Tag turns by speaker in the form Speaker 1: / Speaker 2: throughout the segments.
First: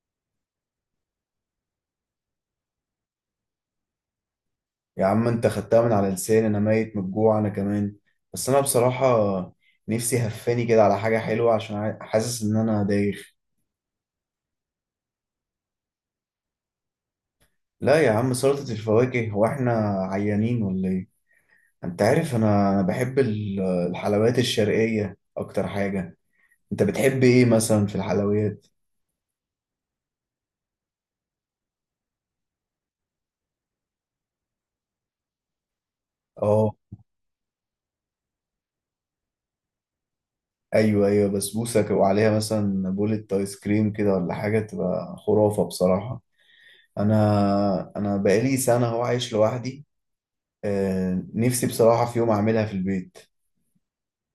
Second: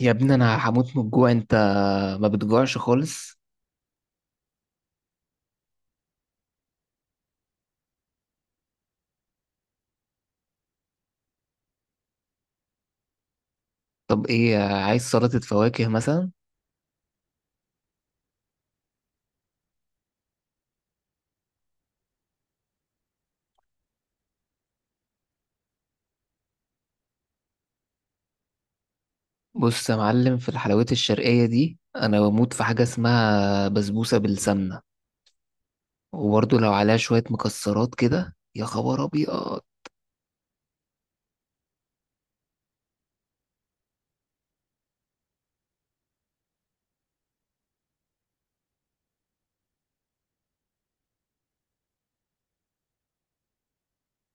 Speaker 1: يا ابني انا هموت من الجوع. انت ما بتجوعش خالص؟
Speaker 2: يا عم، انت خدتها من على لساني. انا ميت من الجوع انا كمان. بس انا بصراحة نفسي هفاني كده على حاجة حلوة عشان حاسس ان انا دايخ.
Speaker 1: طب ايه، عايز سلطة فواكه مثلا؟
Speaker 2: لا يا عم، سلطة الفواكه، هو احنا عيانين ولا ايه؟ انت عارف انا بحب الحلويات الشرقية اكتر حاجة. انت بتحب ايه مثلا في الحلويات؟
Speaker 1: بص يا معلم، في الحلويات الشرقية دي انا بموت في حاجة اسمها بسبوسة بالسمنة، وبرضه لو
Speaker 2: اه،
Speaker 1: عليها شوية مكسرات كده يا خبر ابيض.
Speaker 2: ايوه ايوه، بسبوسة وعليها مثلا بولة ايس كريم كده ولا حاجة، تبقى خرافة بصراحة. انا بقالي سنة هو عايش لوحدي. نفسي بصراحة في يوم أعملها في البيت.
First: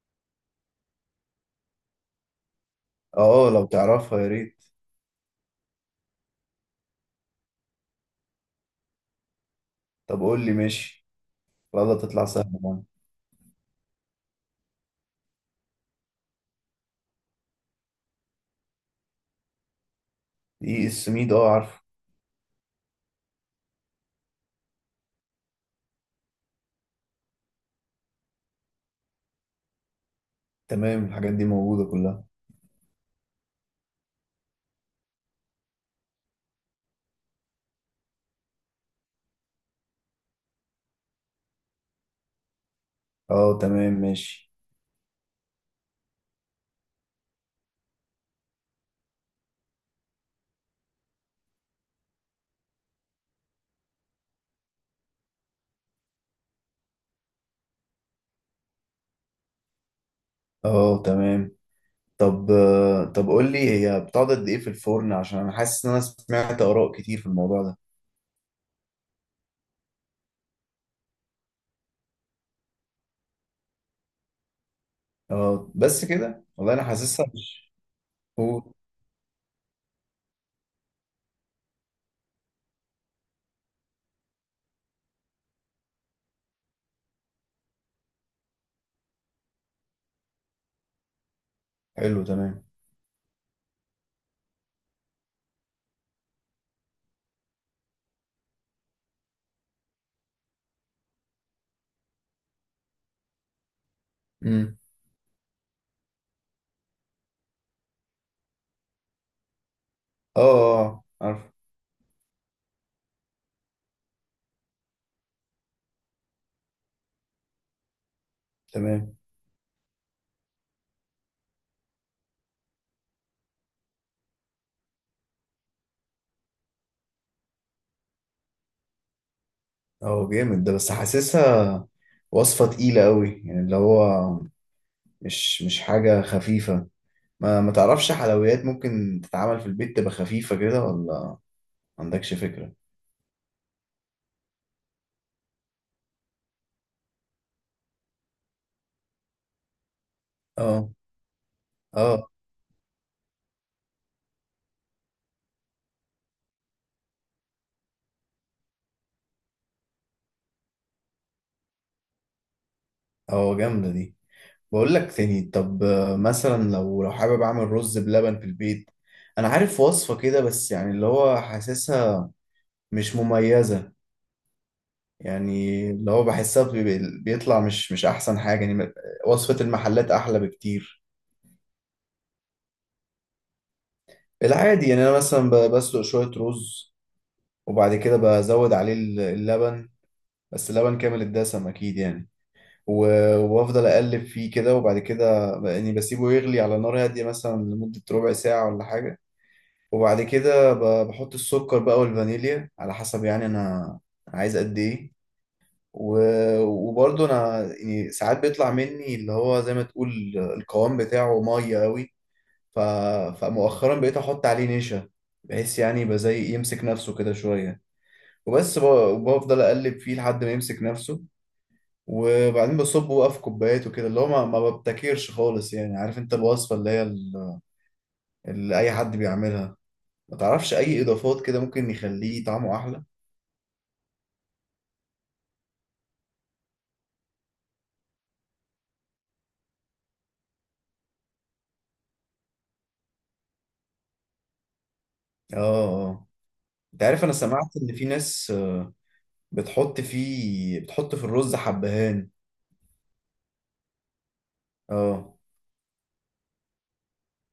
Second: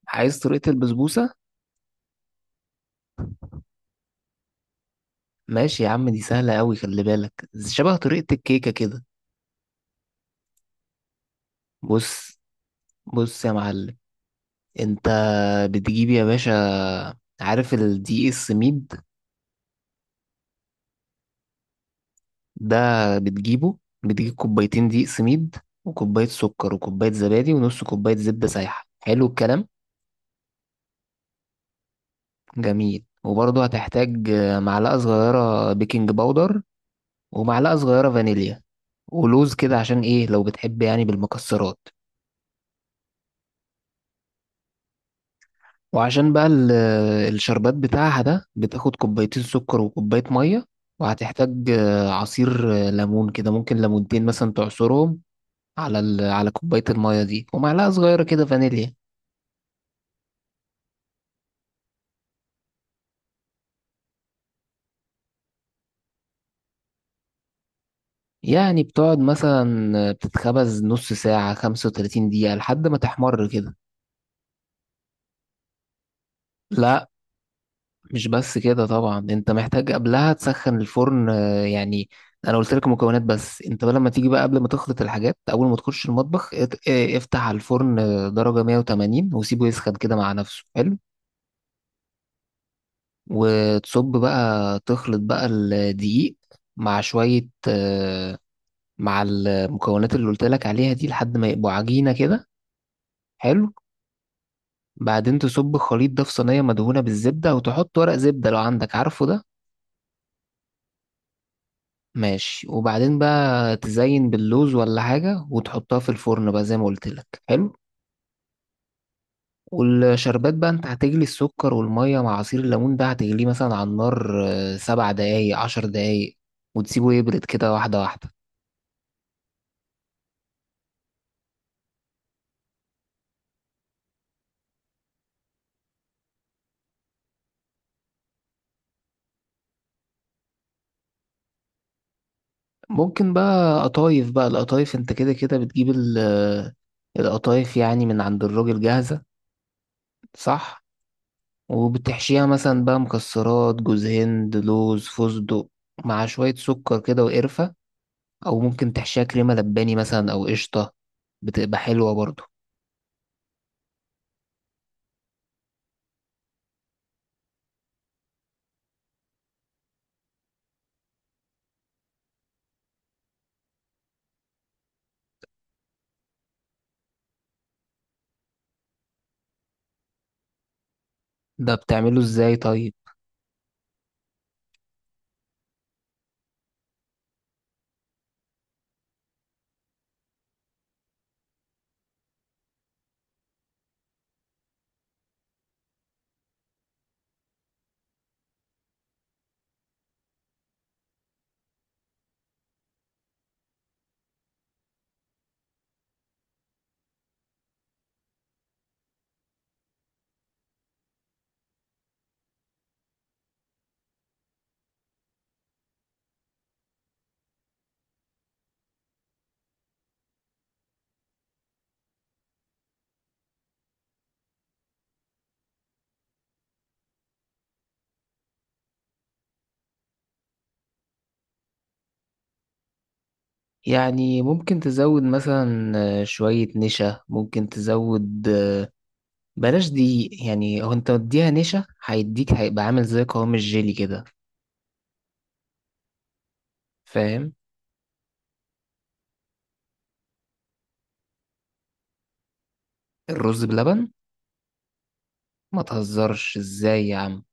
Speaker 1: عايز طريقة البسبوسة؟
Speaker 2: اه، لو تعرفها يا ريت.
Speaker 1: ماشي يا عم، دي سهلة قوي، خلي بالك، شبه طريقة الكيكة كده.
Speaker 2: طب قول لي ماشي، والله تطلع
Speaker 1: بص
Speaker 2: سهلة بقى؟
Speaker 1: بص يا معلم، انت بتجيب يا باشا، عارف الدي اس ميد
Speaker 2: دقيق السميد، اه عارفه.
Speaker 1: ده؟ بتجيبه، بتجيب كوبايتين دقيق سميد وكوباية سكر وكوباية زبادي ونص كوباية زبدة سايحة، حلو الكلام.
Speaker 2: تمام، الحاجات دي موجودة كلها.
Speaker 1: جميل، وبرضه هتحتاج معلقة صغيرة بيكنج باودر ومعلقة صغيرة فانيليا ولوز كده، عشان ايه؟ لو بتحب يعني بالمكسرات.
Speaker 2: اه تمام ماشي.
Speaker 1: وعشان بقى الشربات بتاعها ده بتاخد كوبايتين سكر وكوباية مية، وهتحتاج عصير ليمون كده، ممكن ليمونتين مثلا تعصرهم على على كوباية المية دي، ومعلقة صغيرة كده فانيليا.
Speaker 2: اه تمام. طب قول لي، هي بتقعد قد ايه في الفرن؟ عشان انا حاسس ان انا سمعت آراء كتير في الموضوع ده.
Speaker 1: يعني بتقعد مثلا، بتتخبز نص ساعة 35 دقيقة لحد ما تحمر كده.
Speaker 2: اه بس كده، والله انا
Speaker 1: لا
Speaker 2: حاسسها مش.
Speaker 1: مش بس
Speaker 2: اوه.
Speaker 1: كده طبعا، انت محتاج قبلها تسخن الفرن يعني انا قلت لك مكونات، بس انت بقى لما تيجي بقى قبل ما تخلط الحاجات، اول ما تخش المطبخ افتح على الفرن درجة 180 وسيبه يسخن كده مع نفسه، حلو.
Speaker 2: حلو تمام.
Speaker 1: وتصب بقى، تخلط بقى الدقيق مع شوية آه، مع المكونات اللي قلت لك عليها دي لحد ما يبقوا عجينة كده، حلو.
Speaker 2: امم.
Speaker 1: بعدين تصب الخليط ده في صينية مدهونة بالزبدة، وتحط ورق زبدة لو عندك، عارفه ده؟
Speaker 2: اه اه، عارفه.
Speaker 1: ماشي، وبعدين بقى تزين باللوز ولا حاجة وتحطها في الفرن بقى زي ما قلت لك، حلو.
Speaker 2: تمام.
Speaker 1: والشربات بقى انت هتجلي السكر والمية مع عصير الليمون ده، هتجليه مثلا على النار سبع دقايق عشر دقايق وتسيبه يبرد كده واحدة واحدة.
Speaker 2: اه جامد ده، بس حاسسها وصفة تقيلة قوي، يعني اللي هو مش حاجة خفيفة. ما تعرفش حلويات ممكن تتعمل في البيت تبقى خفيفة كده، ولا ما عندكش فكرة؟
Speaker 1: ممكن بقى قطايف، بقى القطايف انت كده كده بتجيب القطايف يعني من عند الراجل جاهزة، صح؟
Speaker 2: اه اه.
Speaker 1: وبتحشيها مثلا بقى مكسرات، جوز هند، لوز، فستق، مع شوية سكر كده وقرفة. أو ممكن تحشيها كريمة لباني مثلا أو قشطة، بتبقى حلوة برضو.
Speaker 2: اه جامدة دي. بقول لك تاني، طب مثلا لو حابب اعمل رز بلبن في البيت، انا عارف وصفة كده بس يعني اللي هو حاسسها مش مميزة. يعني اللي هو بحسها بيطلع مش احسن حاجة يعني، وصفة المحلات احلى بكتير.
Speaker 1: ده بتعمله ازاي طيب؟
Speaker 2: العادي يعني انا مثلا بسلق شوية رز، وبعد كده بزود عليه اللبن، بس لبن كامل الدسم اكيد يعني. وافضل اقلب فيه كده، وبعد كده يعني بسيبه يغلي على نار هاديه مثلا لمده ربع ساعه ولا حاجه. وبعد كده بحط السكر بقى والفانيليا على حسب يعني انا عايز قد ايه. وبرضه انا يعني ساعات بيطلع مني اللي هو زي ما تقول القوام بتاعه ميه قوي. ف... فمؤخرا بقيت احط عليه نشا، بحيث يعني يبقى زي يمسك نفسه كده شويه. وبس وبفضل اقلب فيه لحد ما يمسك نفسه. وبعدين بصبه بقى في كوبايات وكده، اللي هو ما ببتكرش خالص يعني. عارف انت الوصفة اللي هي اللي اي حد بيعملها، ما تعرفش اي اضافات كده ممكن يخليه طعمه احلى؟
Speaker 1: يعني ممكن تزود مثلا شوية نشا، ممكن تزود بلاش دي، يعني هو انت مديها نشا هيديك، هيبقى عامل زي قوام الجيلي كده،
Speaker 2: اه اه. انت عارف انا
Speaker 1: فاهم؟
Speaker 2: سمعت ان في ناس، بتحط في الرز حبهان.
Speaker 1: الرز بلبن؟
Speaker 2: اه
Speaker 1: ما تهزرش ازاي يا عم.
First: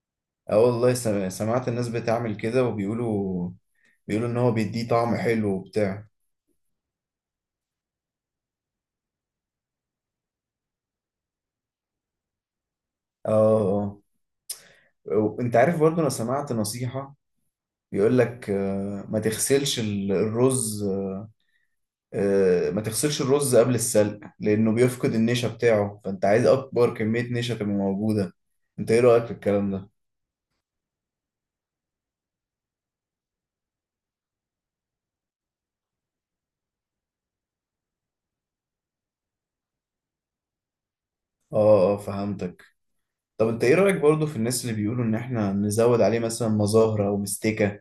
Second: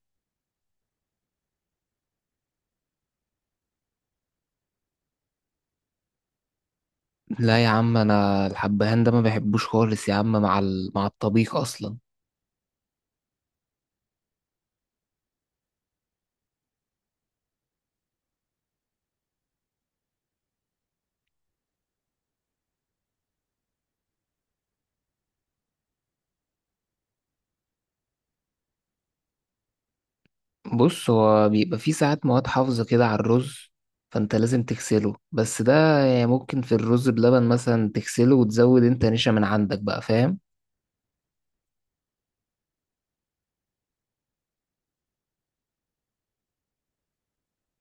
Speaker 2: اه. والله سمعت الناس بتعمل كده وبيقولوا. بيقولوا ان هو بيديه طعم حلو وبتاع.
Speaker 1: لا يا عم، انا الحبهان ده ما بحبوش خالص يا عم، مع مع الطبيخ اصلا.
Speaker 2: اه اه. وانت عارف برضو انا سمعت نصيحة، بيقول لك ما تغسلش الرز، ما تغسلش الرز قبل السلق لأنه بيفقد النشا بتاعه، فأنت عايز أكبر كمية نشا تبقى موجودة. أنت إيه رأيك في الكلام ده؟
Speaker 1: بص، هو بيبقى فيه ساعات مواد حافظة كده على الرز، فانت لازم تغسله، بس ده يعني ممكن في الرز بلبن مثلا تغسله وتزود انت نشا من عندك بقى، فاهم؟
Speaker 2: آه آه، فهمتك. طب أنت إيه رأيك برضو في الناس اللي بيقولوا إن إحنا نزود عليه مثلا مزهرة أو مستكة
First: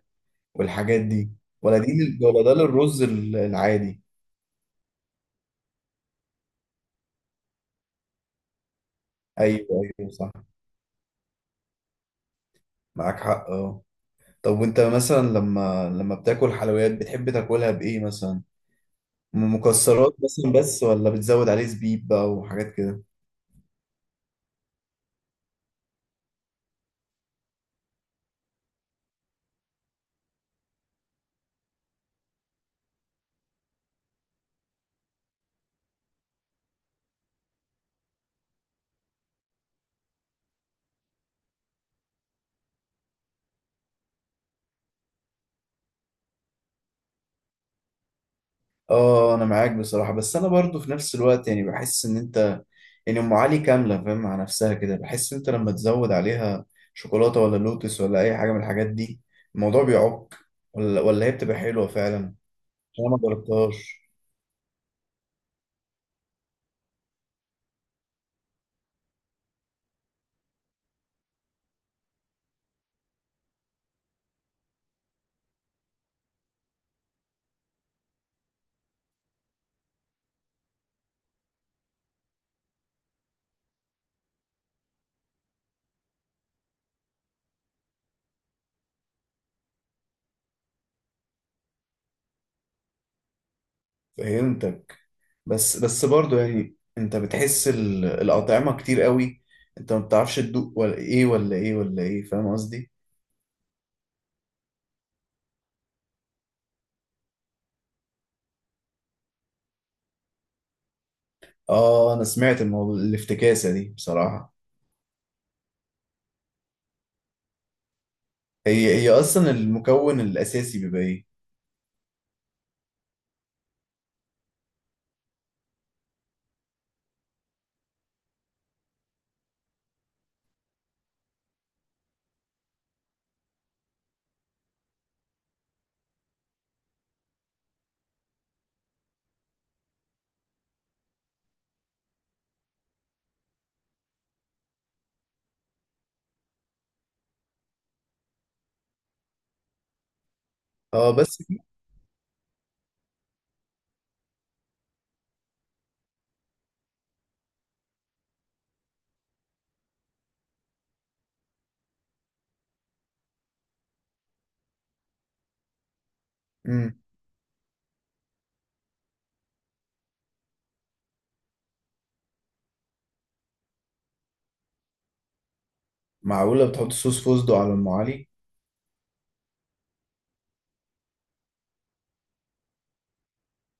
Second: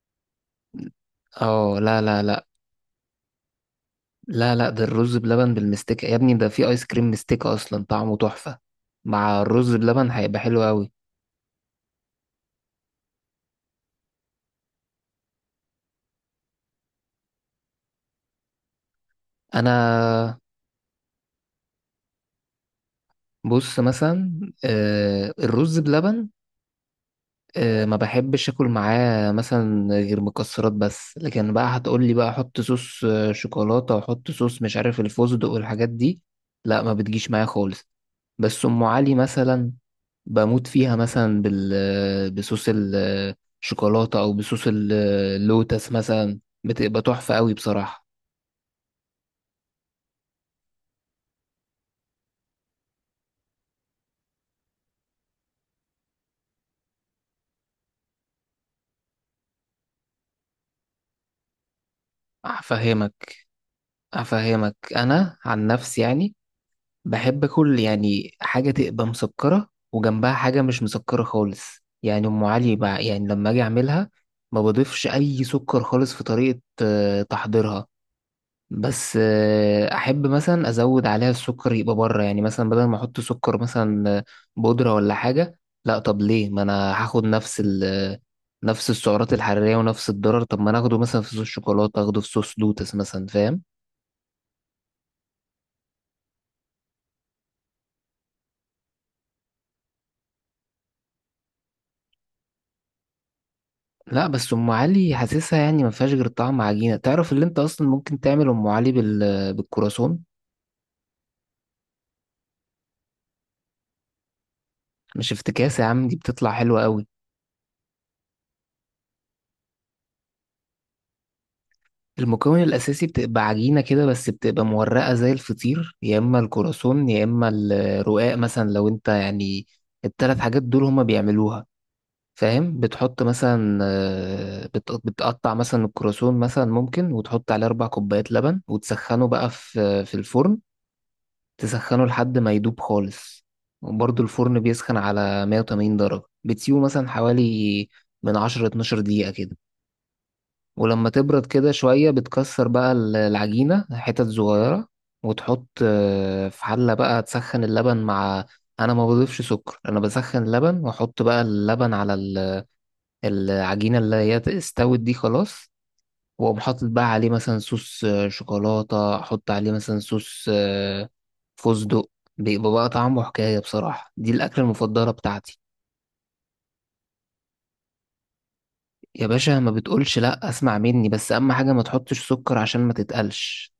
Speaker 2: والحاجات دي؟ ولا
Speaker 1: اه لا
Speaker 2: دي
Speaker 1: لا
Speaker 2: ولا
Speaker 1: لا
Speaker 2: ده للرز العادي؟
Speaker 1: لا ده الرز بلبن بالمستكة يا ابني، ده فيه ايس كريم مستكة اصلا طعمه تحفة، مع
Speaker 2: أيوه
Speaker 1: الرز
Speaker 2: أيوه،
Speaker 1: بلبن
Speaker 2: صح.
Speaker 1: هيبقى حلو قوي.
Speaker 2: معاك حق، آه. طب وأنت مثلا لما بتاكل حلويات بتحب تاكلها بإيه مثلا؟ مكسرات
Speaker 1: انا
Speaker 2: مثلا بس، ولا بتزود عليه زبيب بقى وحاجات كده؟
Speaker 1: بص مثلا، آه الرز بلبن ما بحبش اكل معاه مثلا غير مكسرات بس، لكن بقى هتقولي بقى احط صوص شوكولاتة واحط صوص مش عارف الفستق والحاجات دي، لا ما بتجيش معايا خالص. بس ام علي مثلا بموت فيها مثلا بال آه، بصوص الشوكولاتة او بصوص اللوتس مثلا، بتبقى تحفة قوي بصراحة.
Speaker 2: اه، انا معاك بصراحه. بس انا برضو في نفس الوقت يعني بحس ان انت، يعني ام علي كامله فاهم مع نفسها كده، بحس ان انت لما تزود عليها شوكولاته ولا لوتس ولا اي حاجه من الحاجات دي، الموضوع بيعك ولا هي بتبقى حلوه فعلا؟ عشان انا ما
Speaker 1: هفهمك،
Speaker 2: جربتهاش.
Speaker 1: هفهمك انا عن نفسي يعني، بحب اكل يعني حاجه تبقى مسكره وجنبها حاجه مش مسكره خالص. يعني ام علي بقى، يعني لما اجي اعملها ما بضيفش اي سكر خالص في طريقه تحضيرها. بس احب مثلا ازود عليها السكر يبقى بره، يعني مثلا بدل ما احط سكر مثلا بودره ولا حاجه، لا طب ليه؟ ما انا هاخد نفس ال آه، نفس السعرات الحراريه ونفس الضرر، طب ما انا اخده مثلا في صوص شوكولاته، اخده في صوص لوتس مثلا، فاهم؟
Speaker 2: فهمتك. بس برضو يعني انت بتحس الاطعمه كتير قوي، انت ما بتعرفش تدوق ولا ايه ولا ايه ولا ايه، فاهم قصدي؟
Speaker 1: لا بس ام علي حاسسها يعني ما فيهاش غير طعم عجينه، تعرف اللي انت اصلا ممكن تعمل ام علي بالكرواسون.
Speaker 2: اه، انا سمعت الموضوع الافتكاسه دي بصراحه.
Speaker 1: مش افتكاس يا عم، دي بتطلع حلوه قوي.
Speaker 2: هي اصلا المكون الاساسي بيبقى ايه؟
Speaker 1: المكون الاساسي بتبقى عجينه كده، بس بتبقى مورقه زي الفطير، يا اما الكرواسون يا اما الرقاق مثلا، لو انت يعني التلات حاجات دول هما بيعملوها، فاهم؟ بتحط مثلا بتقطع مثلا الكرواسون مثلا ممكن، وتحط عليه اربع كوبايات لبن وتسخنه بقى في الفرن، تسخنه لحد ما يدوب خالص. وبرضه الفرن بيسخن على 180 درجة، بتسيبه مثلا حوالي من 10 12 دقيقة كده. ولما
Speaker 2: اه بس.
Speaker 1: تبرد كده شوية بتكسر بقى العجينة حتت صغيرة، وتحط في حلة بقى تسخن اللبن مع، أنا ما بضيفش سكر، أنا بسخن اللبن وأحط بقى اللبن على العجينة اللي هي استوت دي خلاص. وأقوم حاطط
Speaker 2: مم.
Speaker 1: بقى عليه مثلا صوص شوكولاتة، أحط عليه مثلا صوص فستق، بيبقى بقى طعمه حكاية بصراحة، دي الأكلة المفضلة بتاعتي.
Speaker 2: معقولة بتحط صوص فوسدو على ام علي؟
Speaker 1: يا باشا ما بتقولش لأ، أسمع مني بس، أهم حاجة ما تحطش سكر عشان ما تتقلش.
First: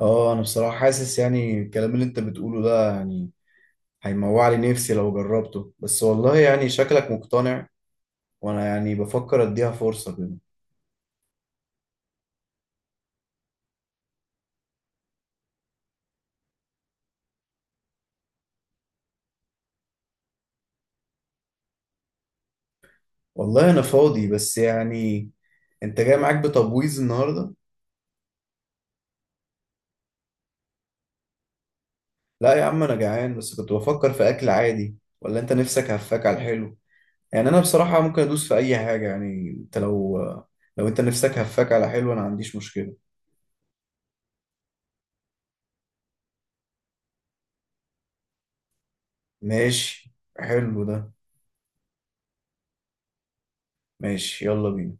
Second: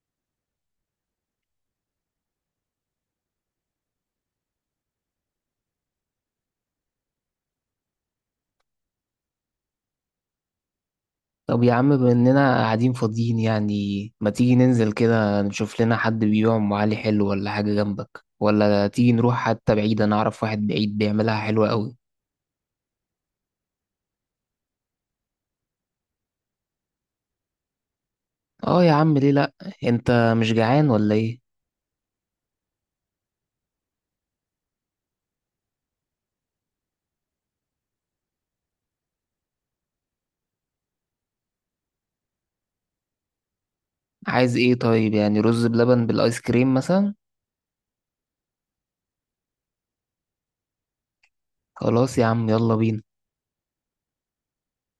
Speaker 2: اه، انا بصراحة حاسس يعني الكلام اللي انت بتقوله ده يعني هيموع لي نفسي لو جربته، بس والله يعني شكلك مقتنع وانا يعني بفكر اديها فرصة كده.
Speaker 1: طب يا عم، بما إننا قاعدين فاضيين يعني، ما تيجي ننزل كده نشوف لنا حد بيبيع أم علي حلو ولا حاجة جنبك، ولا تيجي نروح حتى بعيد، أنا أعرف واحد بعيد بيعملها حلوة أوي.
Speaker 2: والله انا فاضي، بس يعني انت جاي معاك بتبويظ النهاردة.
Speaker 1: اه يا عم ليه لأ، أنت مش جعان ولا إيه؟
Speaker 2: لا يا عم، انا جعان، بس كنت بفكر في اكل عادي، ولا انت نفسك هفاك على الحلو؟ يعني انا بصراحة ممكن ادوس في اي حاجة، يعني انت لو انت نفسك هفاك على حلو انا ما عنديش مشكلة.
Speaker 1: عايز ايه طيب؟ يعني رز بلبن بالايس كريم مثلا؟
Speaker 2: ماشي، حلو ده.
Speaker 1: خلاص يا عم، يلا بينا.
Speaker 2: ماشي، يلا بينا.